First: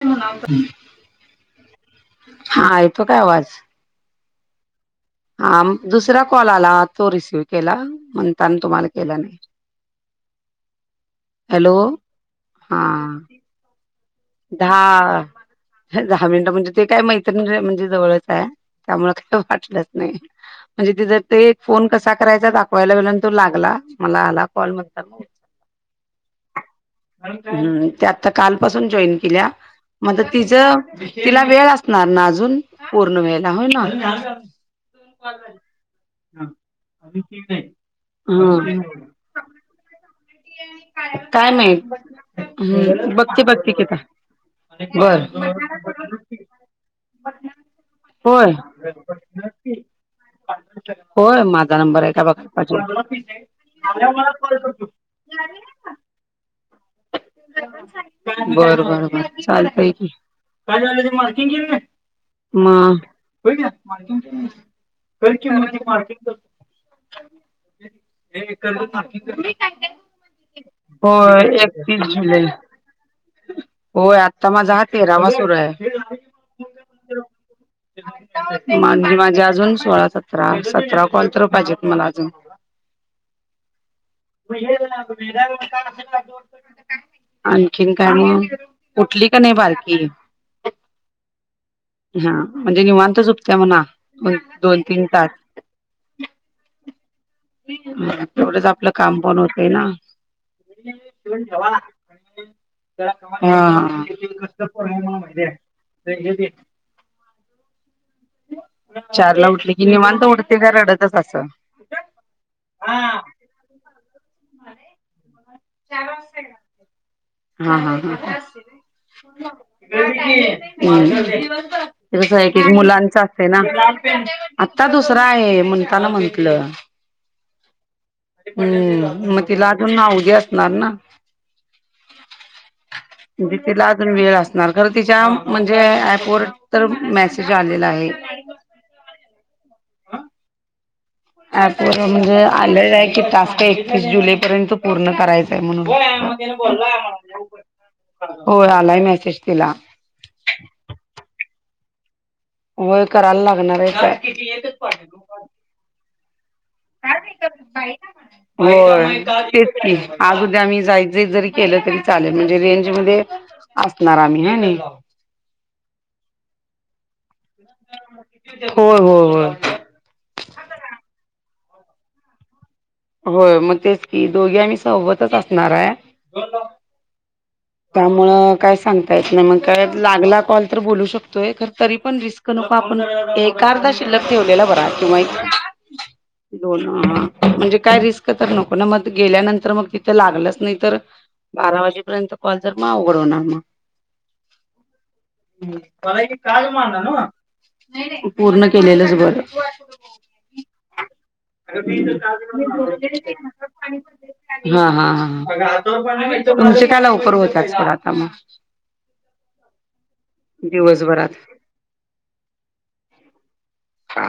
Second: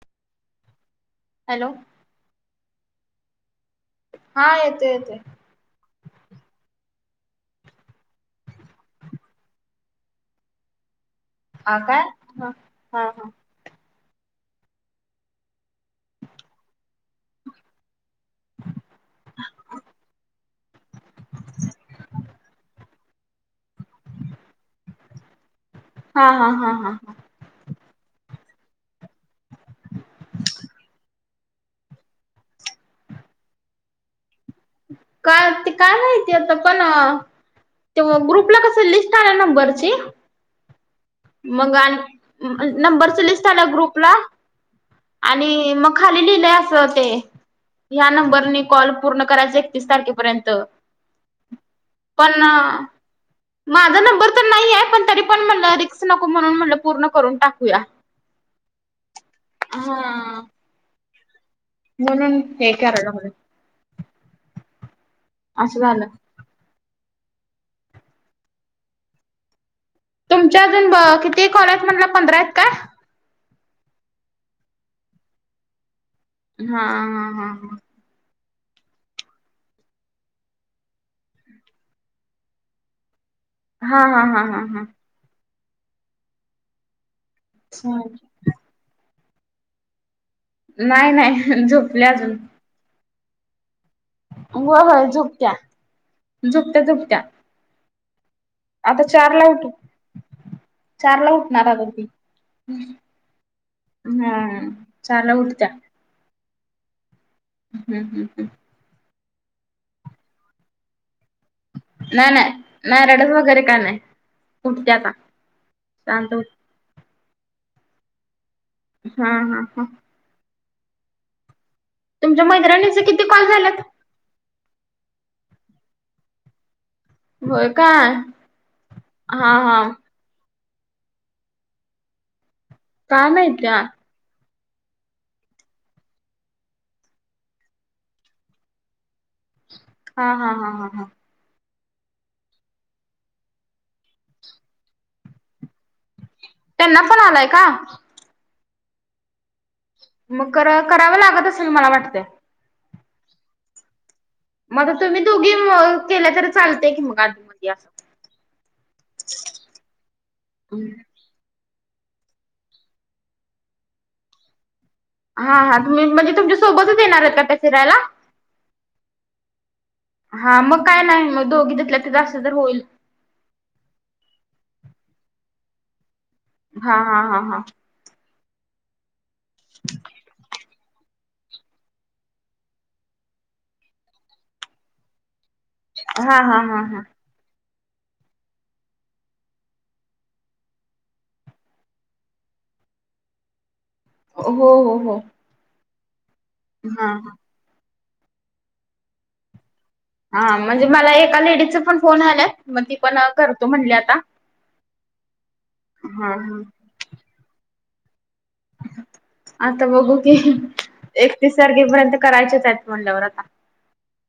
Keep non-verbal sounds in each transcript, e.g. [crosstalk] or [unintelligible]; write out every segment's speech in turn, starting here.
तो म्हणालता हॅलो हा येतो काय आवाज? हा येतोय येतेय हा दुसरा कॉल आला तो रिसीव केला म्हणताना तुम्हाला केला नाही. हॅलो, हा दहा दहा मिनिट म्हणजे ते काय मैत्रिणी आहे म्हणजे जवळच आहे त्यामुळ काही वाटलंच नाही. म्हणजे त्याच्यात ते फोन कसा करायचा दाखवायला गेला अन तो लागला मला आला कॉल म्हटलं हा हा हा हा हा हम्म ते आत्ता कालपासून जॉईन केल्या मग आता तिचं तिला वेळ असणार ना अजून पूर्ण व्हायला हो ना काय ते काय माहिती आता पण त्यो ग्रुपला कस हम्म लिस्ट आल्या नंबर जेव. काय माहित आणि हम्म नंबरच बघते लिस्ट आल्या बघते की आता ग्रुपला बरं. आणि मग खाली लिहिलंय असं ते ह्या होय. नंबरने कॉल पूर्ण करायचे एकतीस तारखेपर्यंत होय, माझा नंबर ये का पण बघाय पाहिजे. माझा नंबर तर नाहीये पण तरी पण म्हणलं रिक्स नको म्हणून म्हणलं. पूर्ण करून टाकूया बर बर बर चालतंय की, हा काय झालं ते मार्किंग केलं नाही. म्हणून हे मग करायला लागलोय मार्किंग कर. असं झालं हे एक पार्किंग तुमचे अजून किती कॉल ये. तीस जुलै होय, आत्ता माझा हा तेरावा सुरू आहे. हा हा हा हा म्हणजे माझे अजून सोळा सतरा सतरा कॉल तर पाहिजेत मला अजून हा हा हा हा हा हा. [inaudible] आणखीन काही म, उठली का नाही बारकी? नाही नाही, झोपली हा अजून म्हणजे निवांत झोपत्या म्हणा. होय दोन तीन होय, तास झोपत्या झोपत्या झोपत्या. तेवढंच आपलं काम पण होतंय ना चारला उठणार अग ती हा हा माहिती चारला उठत्या आहे. ते घेत हम्म हम्म हम्म चारला उठले की निवांत उठते का रडतच असं नाही नाही नाही रडत वगैरे काही नाही उठते आता चार शांत वाजता उठ येणार हा हा हा हम्म- हा हा हा ते कस तुमच्या आहे की मैत्रिणीचे मुलांच किती कॉल असते ना झाल्यात? आत्ता दुसरा आहे म्हणल चला म्हंटलं होय का हम्म मग तिला अजून नावगे असणार ना काय म्हणजे माहित्या तिला वेळ असणार खर तिच्या म्हणजे ऍपवर तर मेसेज आलेला आहे. हा हा हा ॲपवर म्हणजे आलेलं आहे की, टास्क एकतीस जुलै पर्यंत पूर्ण करायचंय म्हणून त्यांना पण आलाय का होय, आलाय मेसेज तिला मग करावं लागत असेल मला वाटतंय. होय करायला लागणार आहे ते मी एकच मग आता पाठीवल तुम्ही काल, दोघी म- केल्या तरी चालतंय की मग काय आधीमध्ये असं. माहित नाही आता जाई ना म्हन होय तेच की, आज उद्या आम्ही जाय जाय जरी केलं तरी चालेल, म्हणजे रेंज मध्ये असणार आम्ही हाय नाही. हा हा तुम्ही म्हणजे तुमच्या सोबतच येणार हायेत का त्या फिरायला? होय होय होय. हा मग काय नाही मग दोघी तीतल्या तिथं, असल तर होईल. होय मग तेच की, दोघे आम्ही सोबतच असणार हाय हा हा हा हा. त्यामुळ काय सांगता येत नाही. मग काय लागला कॉल, तर बोलू शकतोय खर तरी पण रिस्क नको, आपण एकार्धा शिल्लक ठेवलेला बरा किंवा हा हा हा दोन हा आ म्हणजे काय रिस्क तर नको ना, मग गेल्यानंतर मग तिथं लागलंच नाही तर बारा वाजेपर्यंत कॉल तर, मग अवघड होणार मग. हो हो हो. हा मला कधी काल मारला हा नव्ह. हा. नाही नाही ते पूर्ण केलेलंच बर. हा म्हणजे मला एका लेडीजच पण फोन आल्यात, मग ती पण करतो म्हणली आता. हा हा हा. हा हा तुमचे काय लवकर होत असतील आता मग? आता बघू की, दिवसभरात एकतीस तारखेपर्यंत करायचेच आहेत म्हंल्यावर आता ह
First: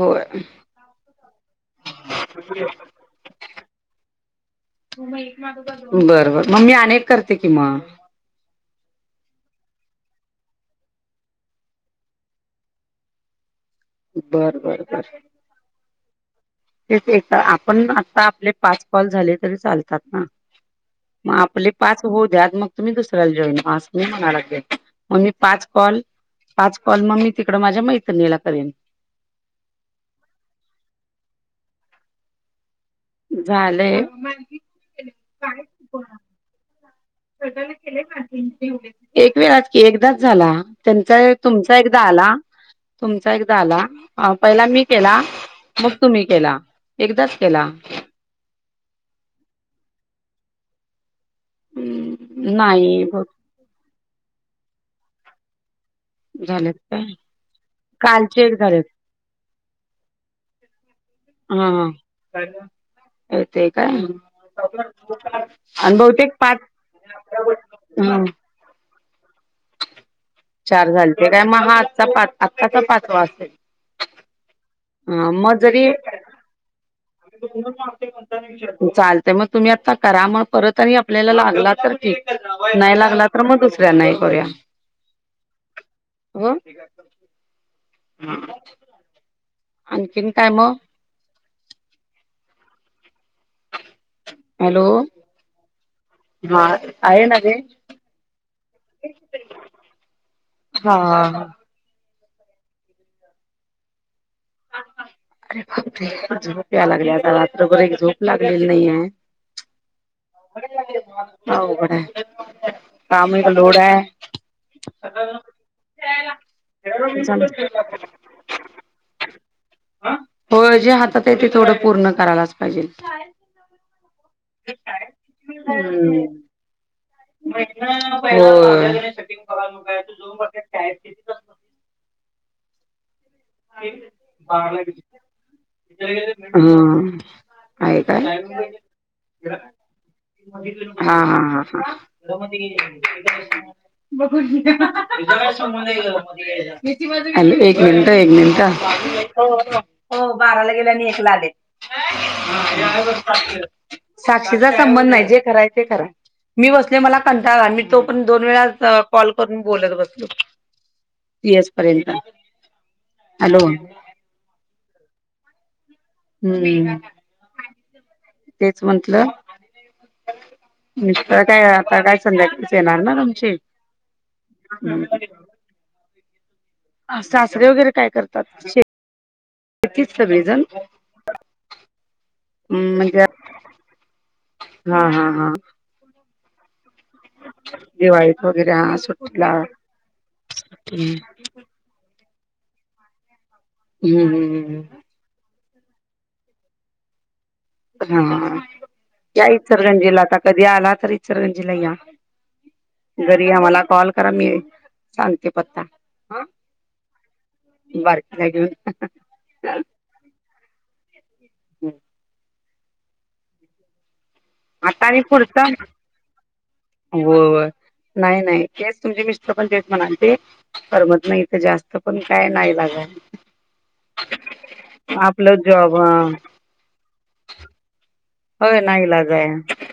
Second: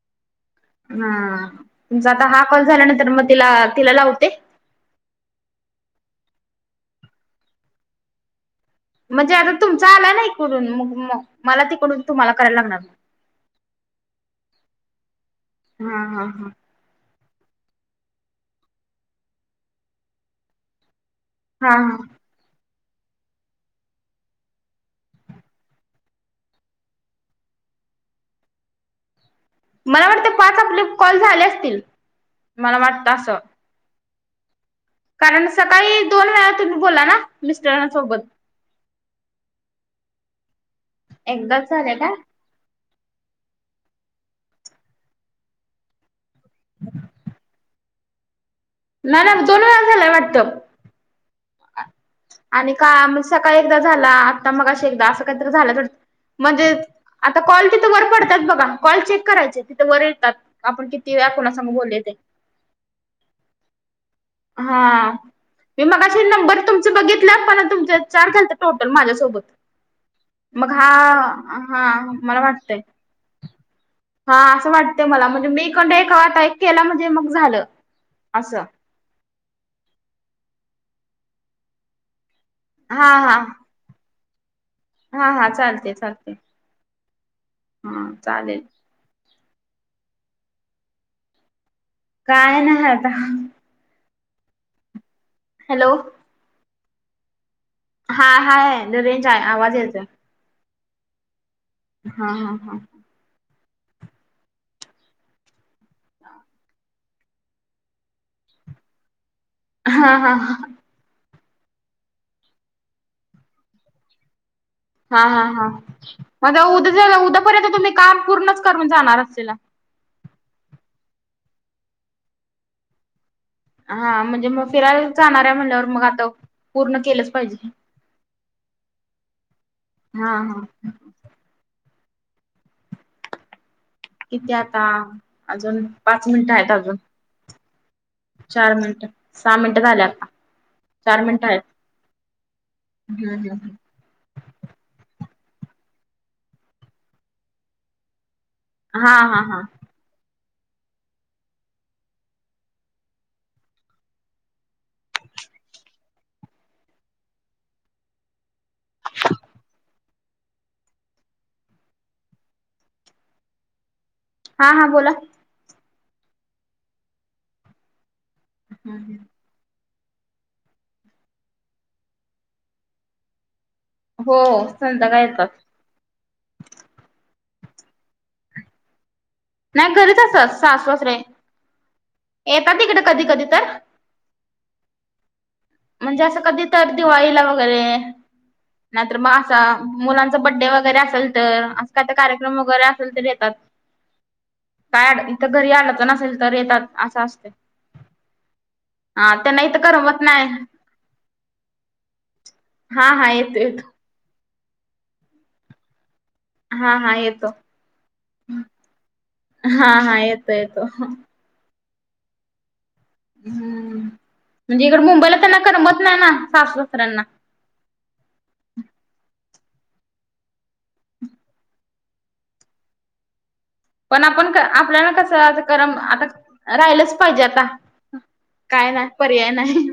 होय. हा. तुमचा आता हा कॉल झाल्यानंतर मग तिला, तिला लावते. बर बर, मग मी अनेक करते कि मग. म्हणजे आता तुमचा आलाय ना इकडून, मग म तिकडून तुम्हाला कराय लागणार. बरं बरं बरं. हा हा हा. तेचं एक आपण आता आपले पाच कॉल झाले तरी चालतात ना? म आपले हा हा पाच होऊद्या, मग तुम्ही दुसऱ्याला जॉईंट व्हा अस मी म्हनाय लागलोय, मग मी पाच कॉल पाच कॉल मग मी तिकडं माझ्या मैत्रणीला करेल. मला वाटते पाच आपले कॉल झाले असतील, मला वाटतं असं. झालयं. कारण सकाळी दोन वेळा तुम्ही बोललं ना? मिस्टरांसोबत. एक वेळा कि एकदाच झाला. त्यांचा एकदाच तुमचा झाले एकदा का? आला, स तुमचा एकदा आला पहिला मी केला मग तुम्ही केला. एकदाच केला. नाय नाय दोन वेळा झालाय वाटतं. हुं. आणि का म्हणजे सकाळी एकदा झाला, आता मग अं एकदा असं काहीत झालं. झालं. आता कॉल तिथ वर पडत्यात बघा, झालेत कॉल चेक करायचे तिथे वर येतात. आपण किती वेळा कोणासंग बोललोय ते. कळतय काय? हा मी आणि मघाशी बहुतेक पाच नंबर तुमच बघितल पण, तुमच्या हम्म चार झालंत. टोटल माझ्यासोबत मग हा चार हा मला वाटतंय. असं वाटतंय. हा असं वाटतय मला म्हणजे मी हिकंड जरी एक आता एक केला म्हणजे मग झालं असं. चालते मग तुम्ही आता करा मग परत आणि आपल्याला लागला तर ठीक. नाही हा लागला हा तर मग दुस ऱ्याना हे करूया. हा हा, चालते चालते. हो हा चालेल. आणखीन काय म? काय नाह आता. हॅलो, हॅलो, हा, आहे ना रेंज? हा हाये रेंज आहे आवाज येतो. हा हा हा, हा हा हा, अरे बापरे! झोप यायला लागली आता रात्रभर एक झोप लागलेली नाहीये. हा हा [unintelligible] लागली तुम्हाला? अवघड आहे. काम एक लोड आहे. हा हा हा, मज उद्या जर उद्यापर्यंत तुम्ही काम पूर्णच करून जाणार असतीला. होय जे हातात आहे ते थोडं पूर्ण करायलाच पाहिजे. हा म्हणजे मग फिरायला जाणाऱ्या म्हणल्यावर मग आता पूर्ण केलंच पाहिजे. हा हा होय. किती हा, आता अजून पाच मिनिटं आहेत अजून आहे काय? चार मिनिटं सहा मिनिटं झाले आता चार मिनिटं आहेत. हा.. हम्म हम्म आलो एक मिनट एक मिनिटं बाबू हा हा नेलतो हा [unintelligible] हो बाराला गेले आणि एक ला आले. साक्षीचा संबंध नाही. जे कराय ते करा मी बसले मला कंटाळा आणि मी तो पण दोन वेळा त कॉल करून बोलत बसलो पी एस पर्यंत. हॅलो, हा हा बोला. हम, तेच म्हटलं मिस्टर काय आता काय संध्याकाळीच येणार ना तुमची. हो, संध्याकाळी येतात. सासरे वगैरे काय करतात? शेत नाही घरीच अससास सासू सासरे. येतात इकडे म्हणजे कधी कधी तर हा हा हा, म्हणजे असं कधीत तर दिवाळीला वगैरे दिवाळीत वगैरे हा नाहीतर मग सुट्टीला असा मुलांचा बड्डे वगैरे असेल त [unintelligible] कार्यक्रम वगैरे असेल तर येतात. हम् हम् हम हम, काय इथं घरी आलं तर नसेल तर येतात असं असते. हा, या इचरगंजीला करमत आता नाही कधी आला तर इचरगंजीला या. हा हा घरी येतो आम्हाला येतो कॉल करा. मी सांगते पत्ता. हा हा येतो. बारकीला घेऊन हा हा येतो येतो. ह.. ह म्हणजे इकड आता आणि मुंबईला त्यांना पुढचा करमत नाही ना, सासू- सासऱ्यांना. होय नाही, नाही तेच तुमचे मिस्टर पण तेच म्हणालते. करमत नाही इथं जास्त, पण काय नाईलाज हाय. पण आपण आपल्याला कसं करम जॉब आता राहिलंच पाहिजे आता. होय काय नाही, नाईलाज आहे पर्याय नाही,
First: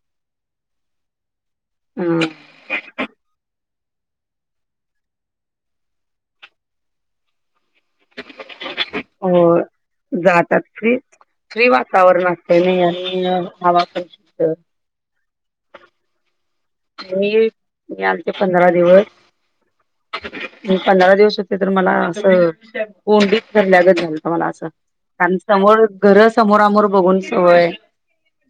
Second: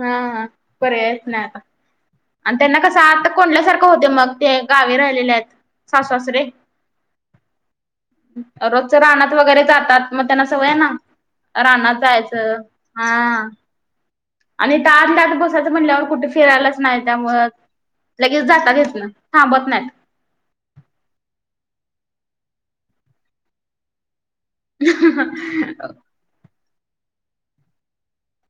हा पर्यायच नाही आता. हा.. आणि त्यांना कसं आत कोंडल्यासारखं होतंय मग ते गावी राहिलेले आहेत सासू-सासरे. [inaudible] रोजचं रानात हो वगैरे जातात मग त्यांना सवय हाय ना. फ्री रानात वातावरण जायचं असतयं नाही आणि हा हवा पण तिथं आणि इथं आतल्या आत बसायचं म्हटल्यावर कुठं फिरायला नाही मी त्यामुळं मी आलते लगेच पंधरा जाता बी येत दिवस नाही, थांबत नाहीत. पंधरा दिवस होते तर मला असं कोंडीत धरल्यागत झालंतं मला असं. कारण समोर घर समोर आमोर बघून सवय,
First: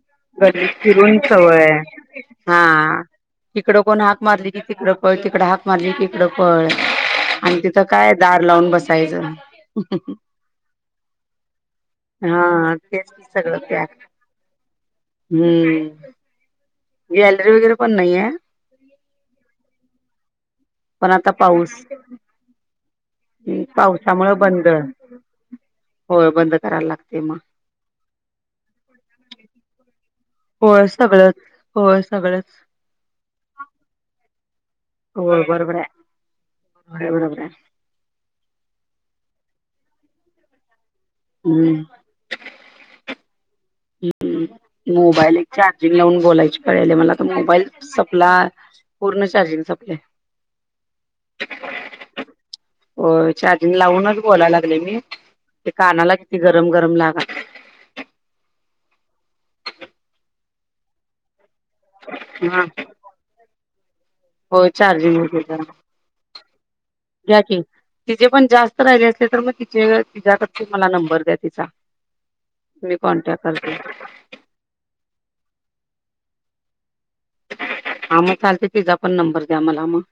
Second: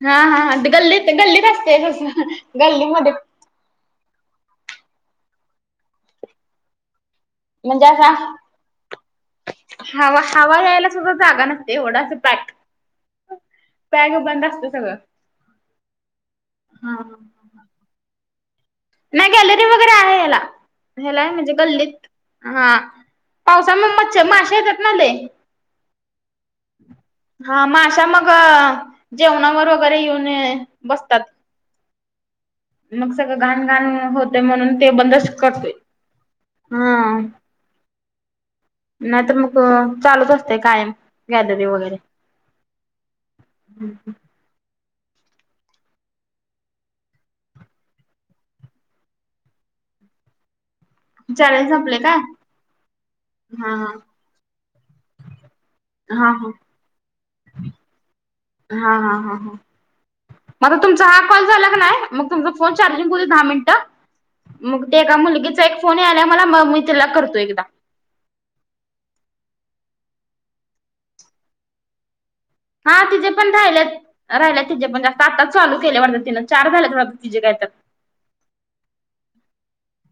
हा हा हा कधी गल्लीत फिरून गल्लीत सवय, असते तसं हां... गल्लीमध्ये तिकडं कोण हाक मारली की तिकडं पळ, तिकडं हाक मारली की हिकडं पळ आणि तिथं म्हणजे असा काय दार लावून बसायचं. हवा, हवा यायला सुद्धा जागा नसते एवढं असं पॅक. हा तेच पॅग बंद असतंय सगळं. हं... हा. हा गॅलरी वगैरे पण नाहीये.? नाही गॅलरी वगैरे आहे ह्याला, पण ह्यालाय आता म्हणजे पाऊस गल्लीत हा पावसामुळं मच्छ पावसामुळे माशा बंद येतात ना लई. होय बंद करायला लागतंय मग. हा माशा मग, जेवणावर वगैरे येऊन होय बसतात, सगळंच होय सगळंच मग सगळं घानघान होतंय म्हणुन ते बंदच होय करतोय, बरोबर आहे हा. होय बरोबर आहे नाही तर मग, चालूच असतयं कायम गॅलरी हम्म वगैरे. [unintelligible] मोबाईल एक चार्जिंग लावून बोलायची पाळी आल्या मला आता मोबाईल सपला पूर्ण चार्जिंग सपलय. चार्जिंग संपलय काय? होय, हा चार्जिंग लावूनच बोला लागलेय मी, ते कानाला हा हा किती गरम- गरम लागालय. हा. हा. हा.. म आता तुमचा हा कॉल झाला क नाय मग तुमचा हा फोन चार्जिंग हूदे दहा मिनटं होय मग ते एका चार्जिंग होते जरा मुलगीचा एक फोन यालाय मला, मग मी तिला करतो एकदा. तिचेे पण जास्त राहिले असले तर, मग तिचे तिच्याकडं चा मला नंबर द्या तिचा मी कॉन्टॅक्ट करते. राहिल्यात तिजे पण जास्त आत्ताच चालू केल्या वाटतं, तिनं चार झाल्यात वाटतं तिजे काय तर. हा मग चालतय तिजापण नंबर द्या मला मग.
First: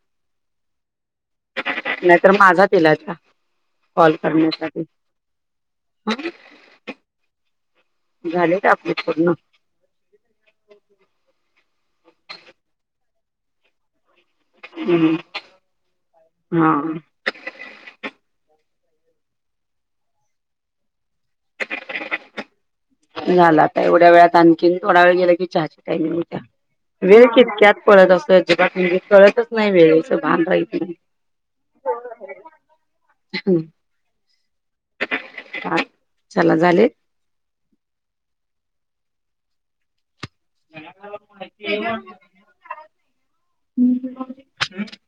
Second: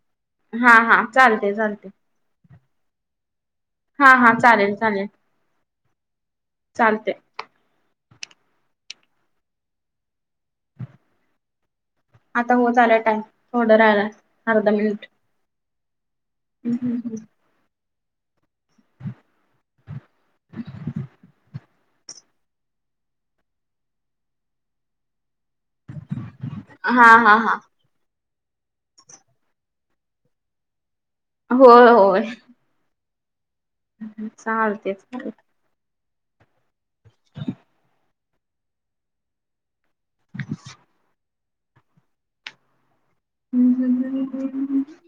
हा हा, चालतंय चालतंय. नाहीतर माझा तिला द्या हा, कॉल हा. चालेल करण्यासाठी चालेल, चालतंय. झालेत आपले पूर्ण. आता होत आलाय टाइम, थोडा राहिलाय, अर्धा मिनिट. हम्म. हा [inaudible] [inaudible] मला काय एवढ्या वेळात आणखीन थोडा वेळ गेला की चहाची टाईमिंग होतीया, हा वेळ हा हा कितक्यात पळत असतोय, अजिबात म्हणजे कळतच नाही वेळेचं भान राहीत नाही. होय होय. अ हं हम्म हम्म चालतयच. [unintelligible] चला झाले. ज्यांना कुणाला माहितेय [unintelligible] हम् हम ह.